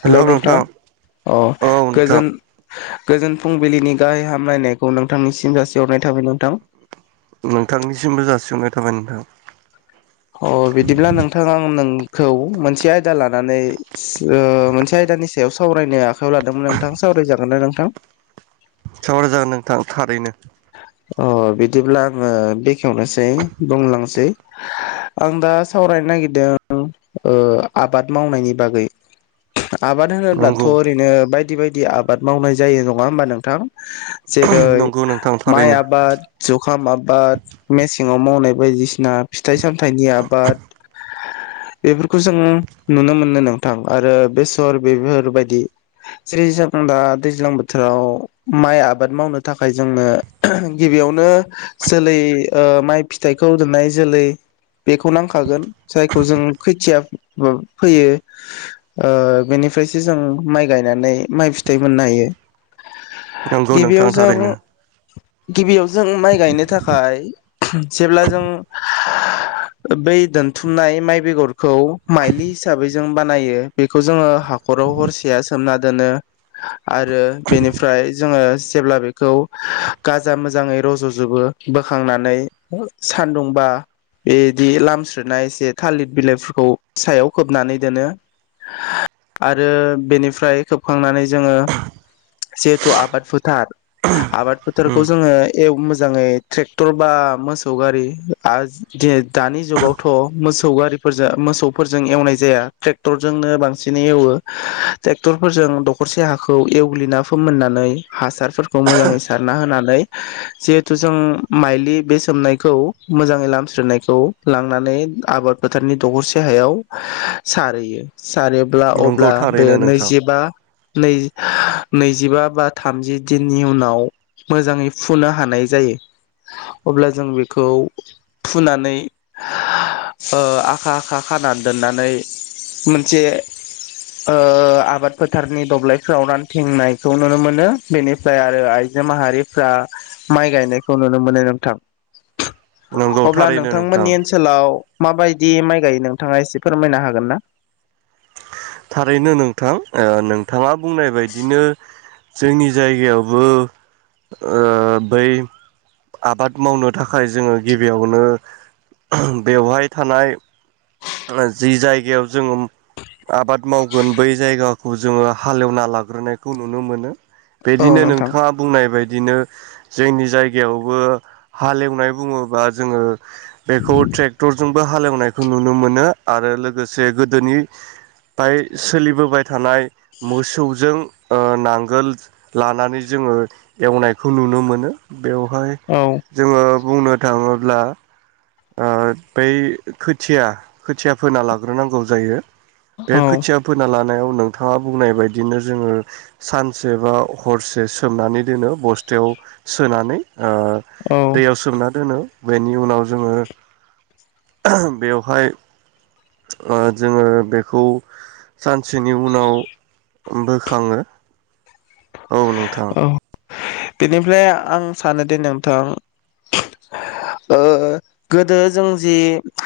हेल नोंथां अ औ नोंथां गोजोन गोजोन फुंबिलिनि गाहाय हामलायनायखौ नोंथांनिसिम जासिहरनाय थाबाय नोंथां। नोंथांनिसिमबो जासिहरनाय थाबाय नोंथां। अ बिदिब्ला नोंथां आं नों खौ मोनसे आयदा लानानै ओ मोनसे आयदानि सायाव सावरायनो आखायाव लादोंमोन नोंथां सावरायजागोना नोंथां? सावराय जागोन नोंथां थारैनो। अ बिदिब्ला आङो बेखेवनोसै बुंलांसै आं दा सावरायनो नागिरदों ओ आबाद मावनायनि बागै। आबाद होनोब्लाथ' नंगौ ओरैनो बाय बायदि बायदि आबाद मावनाय जायो नङा होमबा नोंथां? जेरै नंगौ नोंथां माइ थारैनो आबाद [unintelligible] खाम आबाद मेसेङाव मावनाय बायदिसिना फिथाइ सामथाइनि आबाद बेफोरखौ जों नुनो मोनो नोंथां आरो बेसर बेफोरबायदि जेरै जों दा दैज्लां बोथोराव माइ आबाद मावनो थाखाय थाखाय जोंनो गिबियावनो जोलै ओ माइ फिथाइखौ दोननाय जोलै बेखौ नांखागोन जायखौ जों खोथिया फैयो ओ बेनिफ्रायसो जों माइ गायनानै माइ फिथाइ मोननो हायो। नंगौ गिबियाव नोंथां जों थारैनो। गिबियाव जों माइ गायनो थाखाय जेब्ला जों बै दोनथुमनाय माइ बेगरखौ माइलि हिसाबै जों बानायो बेखौ जोङो हाखराव हरसेया सोमना दोनो। आरो बेनिफ्राय जोङो जेब्ला बे खौ गाजा मोजाङै रज'जोबो बोखांनानै सानदुंबा बिदि लामस्रिनाय एसे थालिर बिलाइफोरखौ सायाव खोबनानै दोनो। आरो बेनिफ्राय खोबखांनानै जोङो जिहेथु आबाद फोथार आबाद उम फोथारखौ जोङो एव मोजाङै ट्रेक्टर बा मोसौ गारि आरो दि दानि जुगावथ' मोसौ गारिफोरजों मोसौफोरजों एवनाय जाया ट्रेक्टरजोंनो बांसिनै एवो। ट्रेक्टरफोरजों दखरसे हाखौ एवग्लिना फोमोननानै हासारफोर खौ मोजाङै सारना होनानै जिहेथु जों माइलि बे सोमनायखौ मोजाङै लामस्रिनायखौ लांनानै आबाद फोथारनि दखरसे हायाव सारहैयो। सारोब्ला नंगौ अब्ला बे थारैनो नोंथां नैजिबा नै नैजिबा बा थामजि दिननि उनाव मोजाङै फुनो हानाय जायो। अब्ला जों बेखौ फुनानै ओ आखा आखा खानानै दोननानै मोनसे ओ आबाद फोथारनि दब्लायफ्राव रानथिंनायखौ नुनो मोनो। बेनिफ्राय आरो आइजो माहारिफ्रा माइ गायनायखौ नुनो मोनो नोंथां। नंगौ अब्ला थारैनो नोंथां नोंथांमोननि ओनसोलाव माबायदि माइ गायो नोंथाङा एसे फोरमायनो हागोन ना? थारैनो नोंथां। ओ नोंथाङा बुंनाय बायदिनो जोंनि जायगायावबो ओ बै आबाद मावनो थाखाय जोङो गिबियावनो बेवहाय थानाय जि जायगायाव जोङो आबाद मावगोन बै जायगाखौ जोङो हालेवना लाग्रोनायखौ नुनो मोनो। औ बिदिनो नोंथां नोंथाङा बुंनाय बाय। दिनो जोंनि जायगायावबो हालेवनाय बुङोबा जोङो। बेखौ ट्रेक्टरजों बो हालेवनायखौ नु। नो मोनो आरो लोगोसे गोदोनि-फाय सोलिबोबाय थानाय मोसौजों ओ नांगोल लानानै जोङो एवनायखौ नुनो मोनो। बेवहाय औ जोङो। बुंनो थाङोब्ला ओ बै खो थिया खोथिया फोना लाग्रोनांगौ जायो। औ बे खोथिया फोना लानायाव। नोंथाङा बुंनाय बायदिनो जोङो सानसे बा हरसे सोमनानै दोनो बस्थायाव सोनानै। ओ औ दैयाव सोमना दोनो। बेनि उनाव जोङो। बेवहाय ओ जोङो बेखौ सानसेनि उनाव बोखाङो। औ नोंथां‌। औ बेनिफ्राय आं सानोदिे नोंथां ओ गोदो जों जि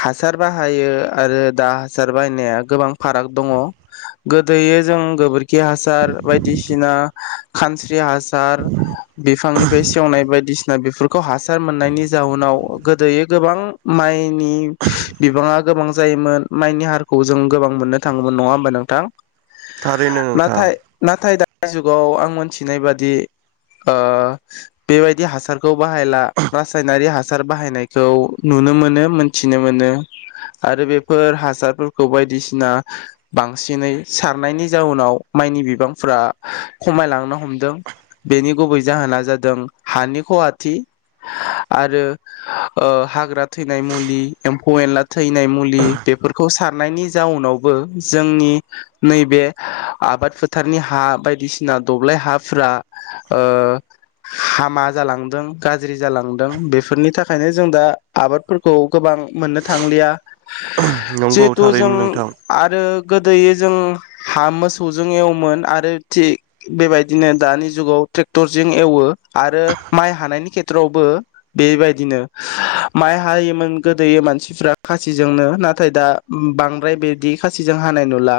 हासार बाहायो आरो दा हासार बाहायनाया गोबां फाराग दङ। गोदो जों गोबोर। खि हासार बायदिसिना खानस हासार बिफांनिफ्राय सेवनाय बायदिसि। ना बेफोरखौ हास। मोननायनि जाउनाव। गोदोयो गोबां माइ नि बिबाङा गोबां जायोमोन माइनि हारखौ जों गोबां मोननो थाङोमोन नङा होमबा नोंथा। थारैनो नोंथां‌ जु गआव आं मोनथिनाय बादि ओ बेबायदि हासारखौ। बाहायला रासायनारि हास। हासार बाहायनायखौ नुनो मोनो मोनथिनो मोनो आरो बेफोर हासारफोरखौ बायदिसिना बांसिनै सारनायनि जाउनाव माइनि बिबांफोरा । खमायलांनो हमदों बेनि गुबै जाहोना जादों हानि खहाथि आरो ओ- हाग्रा थैनाय मुलि एम्फौ एनला। थैनाय मुलि बेफोरखौ साथ। नायनि जाउनावबो जोंनि नैबे आबाद फोथारनि हा बाय । दिसिना दब्लाय हाफोरा ओ- हामा जालांदों गाज्रि जालांदों बेफोरनि थाखायनो जों दा आबादफोरखौ गोबां मोननो थांलिया। नंगौ जिहेथु थारैनो जों नोंथां आरो गोदोयै जों हा मोसौजों एवोमोन आरो। थिग बेबायदिनो दानि जुगाव ट्रेक्टरजों एवो । आरो माइ हानायनि खे त्ररावबो बेबायदिनो माइ हायोमोन गोदो मानसिफ्रा खासिजोंनो नाथाय दा बांद्राय बिदि खासिजों हानाय नुला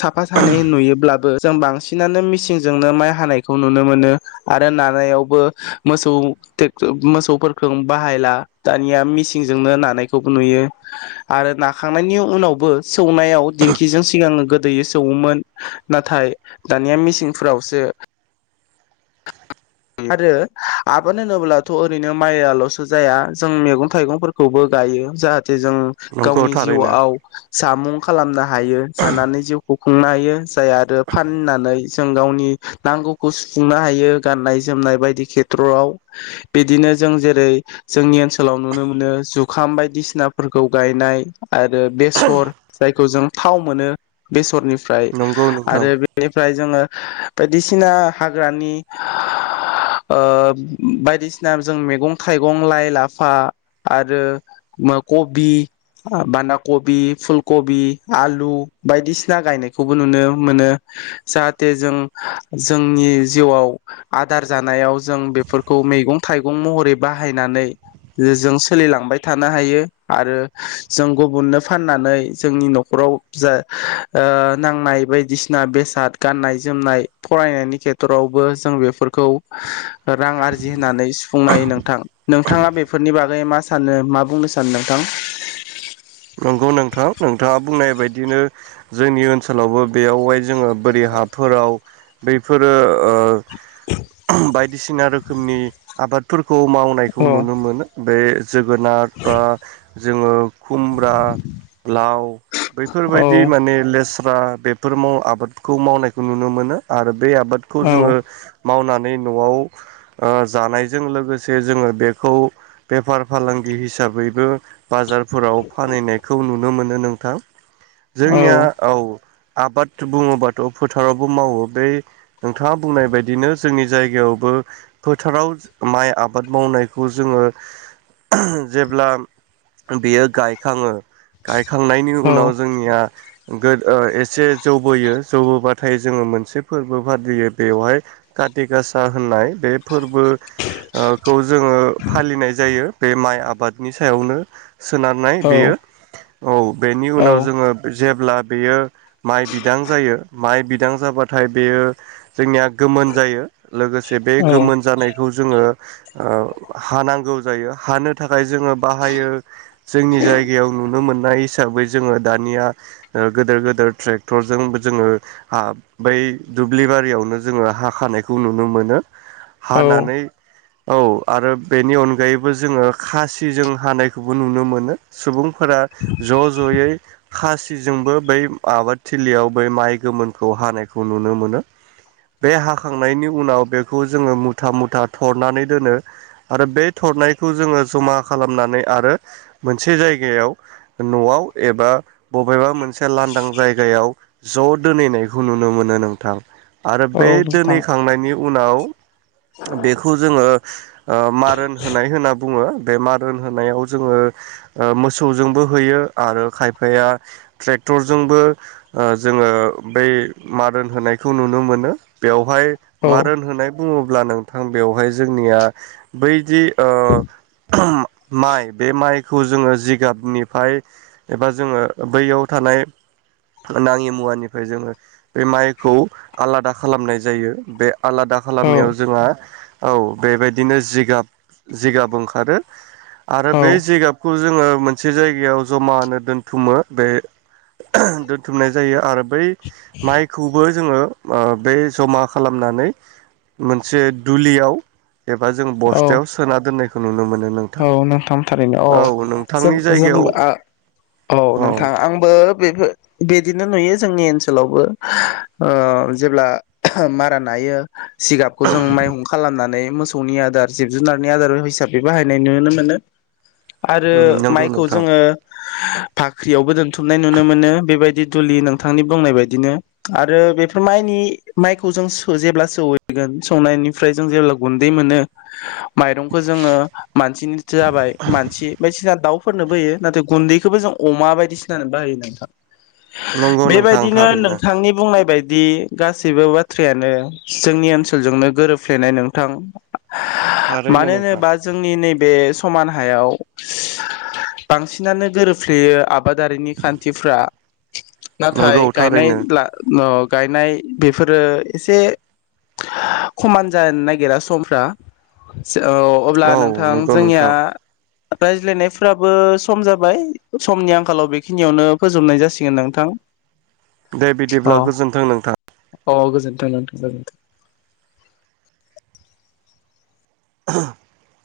साफा सानै नुयोब्लाबो जों बांसिन बिसिनानो मेसिनजोंनो माइ हानायखौ नुनो मोनो आरो नानायावबो मोसौ टेकट मोसौफोरखौ बाहायला दानिया मेसिंजोंनो नानायखौबो नुयो आरो नाखांनायनि उनावबो सौनायाव दिंखिजों सिगांयो गोदोयो सौवोमोन नाथाय दानिया मिसिंफोरावसो आरो आबाद होनोब्लाथ' ओरैनो माइयालसो जाया जों मैगं थाइगंफोरखौबो गायो जाहाथे जों नंगौ गावनि थारैनो जिउआव जामुं खालामना । हायो जानानै जिउ खुंनो हायो । जाय आरो फाननानै जों गावनि नांगौखौ सुफुंनो हायो गाननाय जोमनाय बायदि खेथ्रआव बिदिनो जों जेरै जोंनि ओनसोलाव नुनो मोनो जुखाम बायदिसिनाफोरखौ गायनाय आरो बेसर जायखौ जों थाव मोनो बेसरनि फ्राय नंगौ नोंथां आरो बेनिफ्राय जोङो बायदिसिना हाग्रानि ओ बायदिसिना जों मैगं-थाइगं, लाइ-लाफा आरो कबि, बान्दा कबि, फुल कबि आलु बायदिसिना गायनायखौबो नुनो मोनो जाहाथे जों जोंनि जिउआव आथ आदार जानायाव जों बेफोरखौ मैगं-थाइगं महरै बाहायनानै जों सोलिलांबाय थानो हायो आरो जों गुबुननो फाननानै जोंनि नखराव जा ओ नांनाय बायदिसिना बेसाद गाननाय जोमनाय फरायनायनि खेथ्रावबो जों बेफोरखौ खौ रां आरजि होनानै सुफुंनो हायो नोंथां नोंथाङा बेफोरनि बागै मा सानो मा बुंनो सानो नोंथां? नंगौ नोंथां नोंथाङा बुंनाय बायदिनो जोंनि ओनसोलावबो बेयाव बाय जोङो बोरि हाफोराव बैफोरो ओ [unintelligible] बायदिसिना रोखोमनि आबादफोर खौ मावनायखौ औ नुनो मोनो बे जोगोनार बा जोङो खुमब्रा लाव बैफोरबायदि नोंथां माने लेस रा बेफोर आबादखौ मावनायखौ नुनो मोनो आरो बे आबादखौ जोङो औ मावनानै न'आव ओ जानायजों लोगोसे जोङो बेखौ बेफार फालांगि हिसाबैबो बाजारफोराव फानहैनाय खौ नुनो मोनो नोंथां। जोंनिया औ । आबाद बुङोबाथ' फोथारावबो मावो बे नोंथाङा बुंनाय बायदिनो जोंनि जायगायावबो फोथाराव माइ आबाद मावनायखौ जोङो जेब्ला बेयो गायखाङो गायखांनायनि उनाव जोंनिया दो एसे जौबोयो जौबोबाथाय जोङो मोनसे फोरबो फालियो बेवहाय काति गासा होननाय बे फोरबोखौ जोङो फालिनाय जायो। बे माइ आबादनि सायावनो सोनारनाय बेयो औ बेनि उनाव जोङो जेब्ला बेयो माइ बिदां जायो माइ बिदां जाबाथाय बेयो जोंनिया गोमोन जायो। लोगोसे बे गोमोन जानायखौ जोङो ओ हानांगौ जायो हानो थाखाय जोङो बाहायो जोंनि जायगायाव गायाव नुनो मोननाय हिसाबै जोङो दानिया गोदोर गोेदो र ट्रेक्टरजों जोङो हा बै दुब्लि बारियावनो जोङो हाखानायखौ नुनो मोनो। हानानै औ आरो बेनि अनगायैबो जोङो खासिजों हानायखौबो नुनो मोनो। सुबुं फोरा ज' ज'यै खासिजोंबो बै आबादथिलियाव बै माइ गोमोनखौ हानायखौ नुनो मोनो । बे हाखांनायनि उनाव बेखौ जोङो मुथा मुथा थरनानै दोनो आरो बे थरनायखौ जोङो जमा खालामनानै आरो मो नसे जायगायाव न'आव एबा बबेबा मोनसे लांदां जायगायाव ज' दोनैनायखौ नुनो मोनो नोंथां। आरो बे दोनहै खांनायनि उनाव बेखौ जोङो [inaudible] ओ मारोन होनाय होनना बुंङो । बे मारोन होनायाव जोंङो ओ मोसौजोंबो होयो आरो खायफाया ट्रेक्टरजोंबो ओ जोंङो ओ बै मारोन होनायखौ नुनो मोनो । बेयाव उमफाय मारोन होनाय बुंङो ब्ला नोंथां बेवहाय जोंनिया बैदि ओ माइ बे माइ खौ जोंङो जिगाबनिफ्राय एबा जोंङो बैयाव थानाय नांङि मुवानिफ्राय जोंङो बे माइखौ आलादा खालामनाय जायो । बे आलादा औ खालामनायाव जोंहा औ बेबायदिनो जिगाब-जिगाब ओंखारो आरो बे औ जिगाब खौ जोंङो मोनसे जायगायाव जमानो दोनथुमो बे दोनथुमनाय जायो । आरो बै माइखौबो जोंङो ओ बै जमा खालामनानै मोनसे दुलियाव एबा जों औ बस्थायाव सोना दोननाय खौ नुनो मोन औ नोंथां थारैनो औ जों नोंथांनि जायगायाव जोंबो आ औ नोंथां आंबो बेफोर बिदिनो नुयो जोंनि ओनसोलावबो ओ जेब्ला मारा नायो सिगाबखौ जों माइहुं खालामनानै मोसौनि आदार जिब जुनारनि आदार हिसाबै बाहाय नाय नुनो मोनो आरो नंगौ माइखौ नोंथां जोंङो फाख्रियावबो दोनथुमनाय नुनो मोनो बेबायदि दुलि नोंथांनि बुंनाय बायदिनो आरो बेफोर माइनि माइखौ जों जेब्ला सहैगोन सौनायनिफ्राय जों जेब्ला गुन्दै मोनो माइरंखौ जोंङो मानसिनिथो जाबाय मानसि बायदिसिना दाउ फोरनो बोयो नाथाय गुन्दैखौबो जों अमा बायदिसिानो बाहायो नोंथां नंगौ नोंथां बेबायदिनो थारैनो नोंथांनि बुंनाय बाय बि गासैबो बाथ्रायानो जोंनि ओनसोलजोंनो गोरोबफ्लेनाय नोंथां थारैनो मानो नोंथां होनोबा जोंनि नैबे समान हायाव बांसिनानो गोरोबफ्लेयो आबादारिनि खान्थिफ्रा नंगौ नाथाय गायनाय थारैनो ब्ला अ गायनाय बेफोरो एसे खमान जानो नागिरा समफ्रा औ अब्ला औ नों थां नंगौ जोंनिया नोंथां रायज्लायनायफ्राबो सम जाबाय समनि आंखालाव बेखिनियावनो फोजोबनाय जासिगोन नोंथां दे बिदिब्ला गोजोन्थों नोंथां औ गोजोन्थों नोंथां गोजोनथों [inaudible]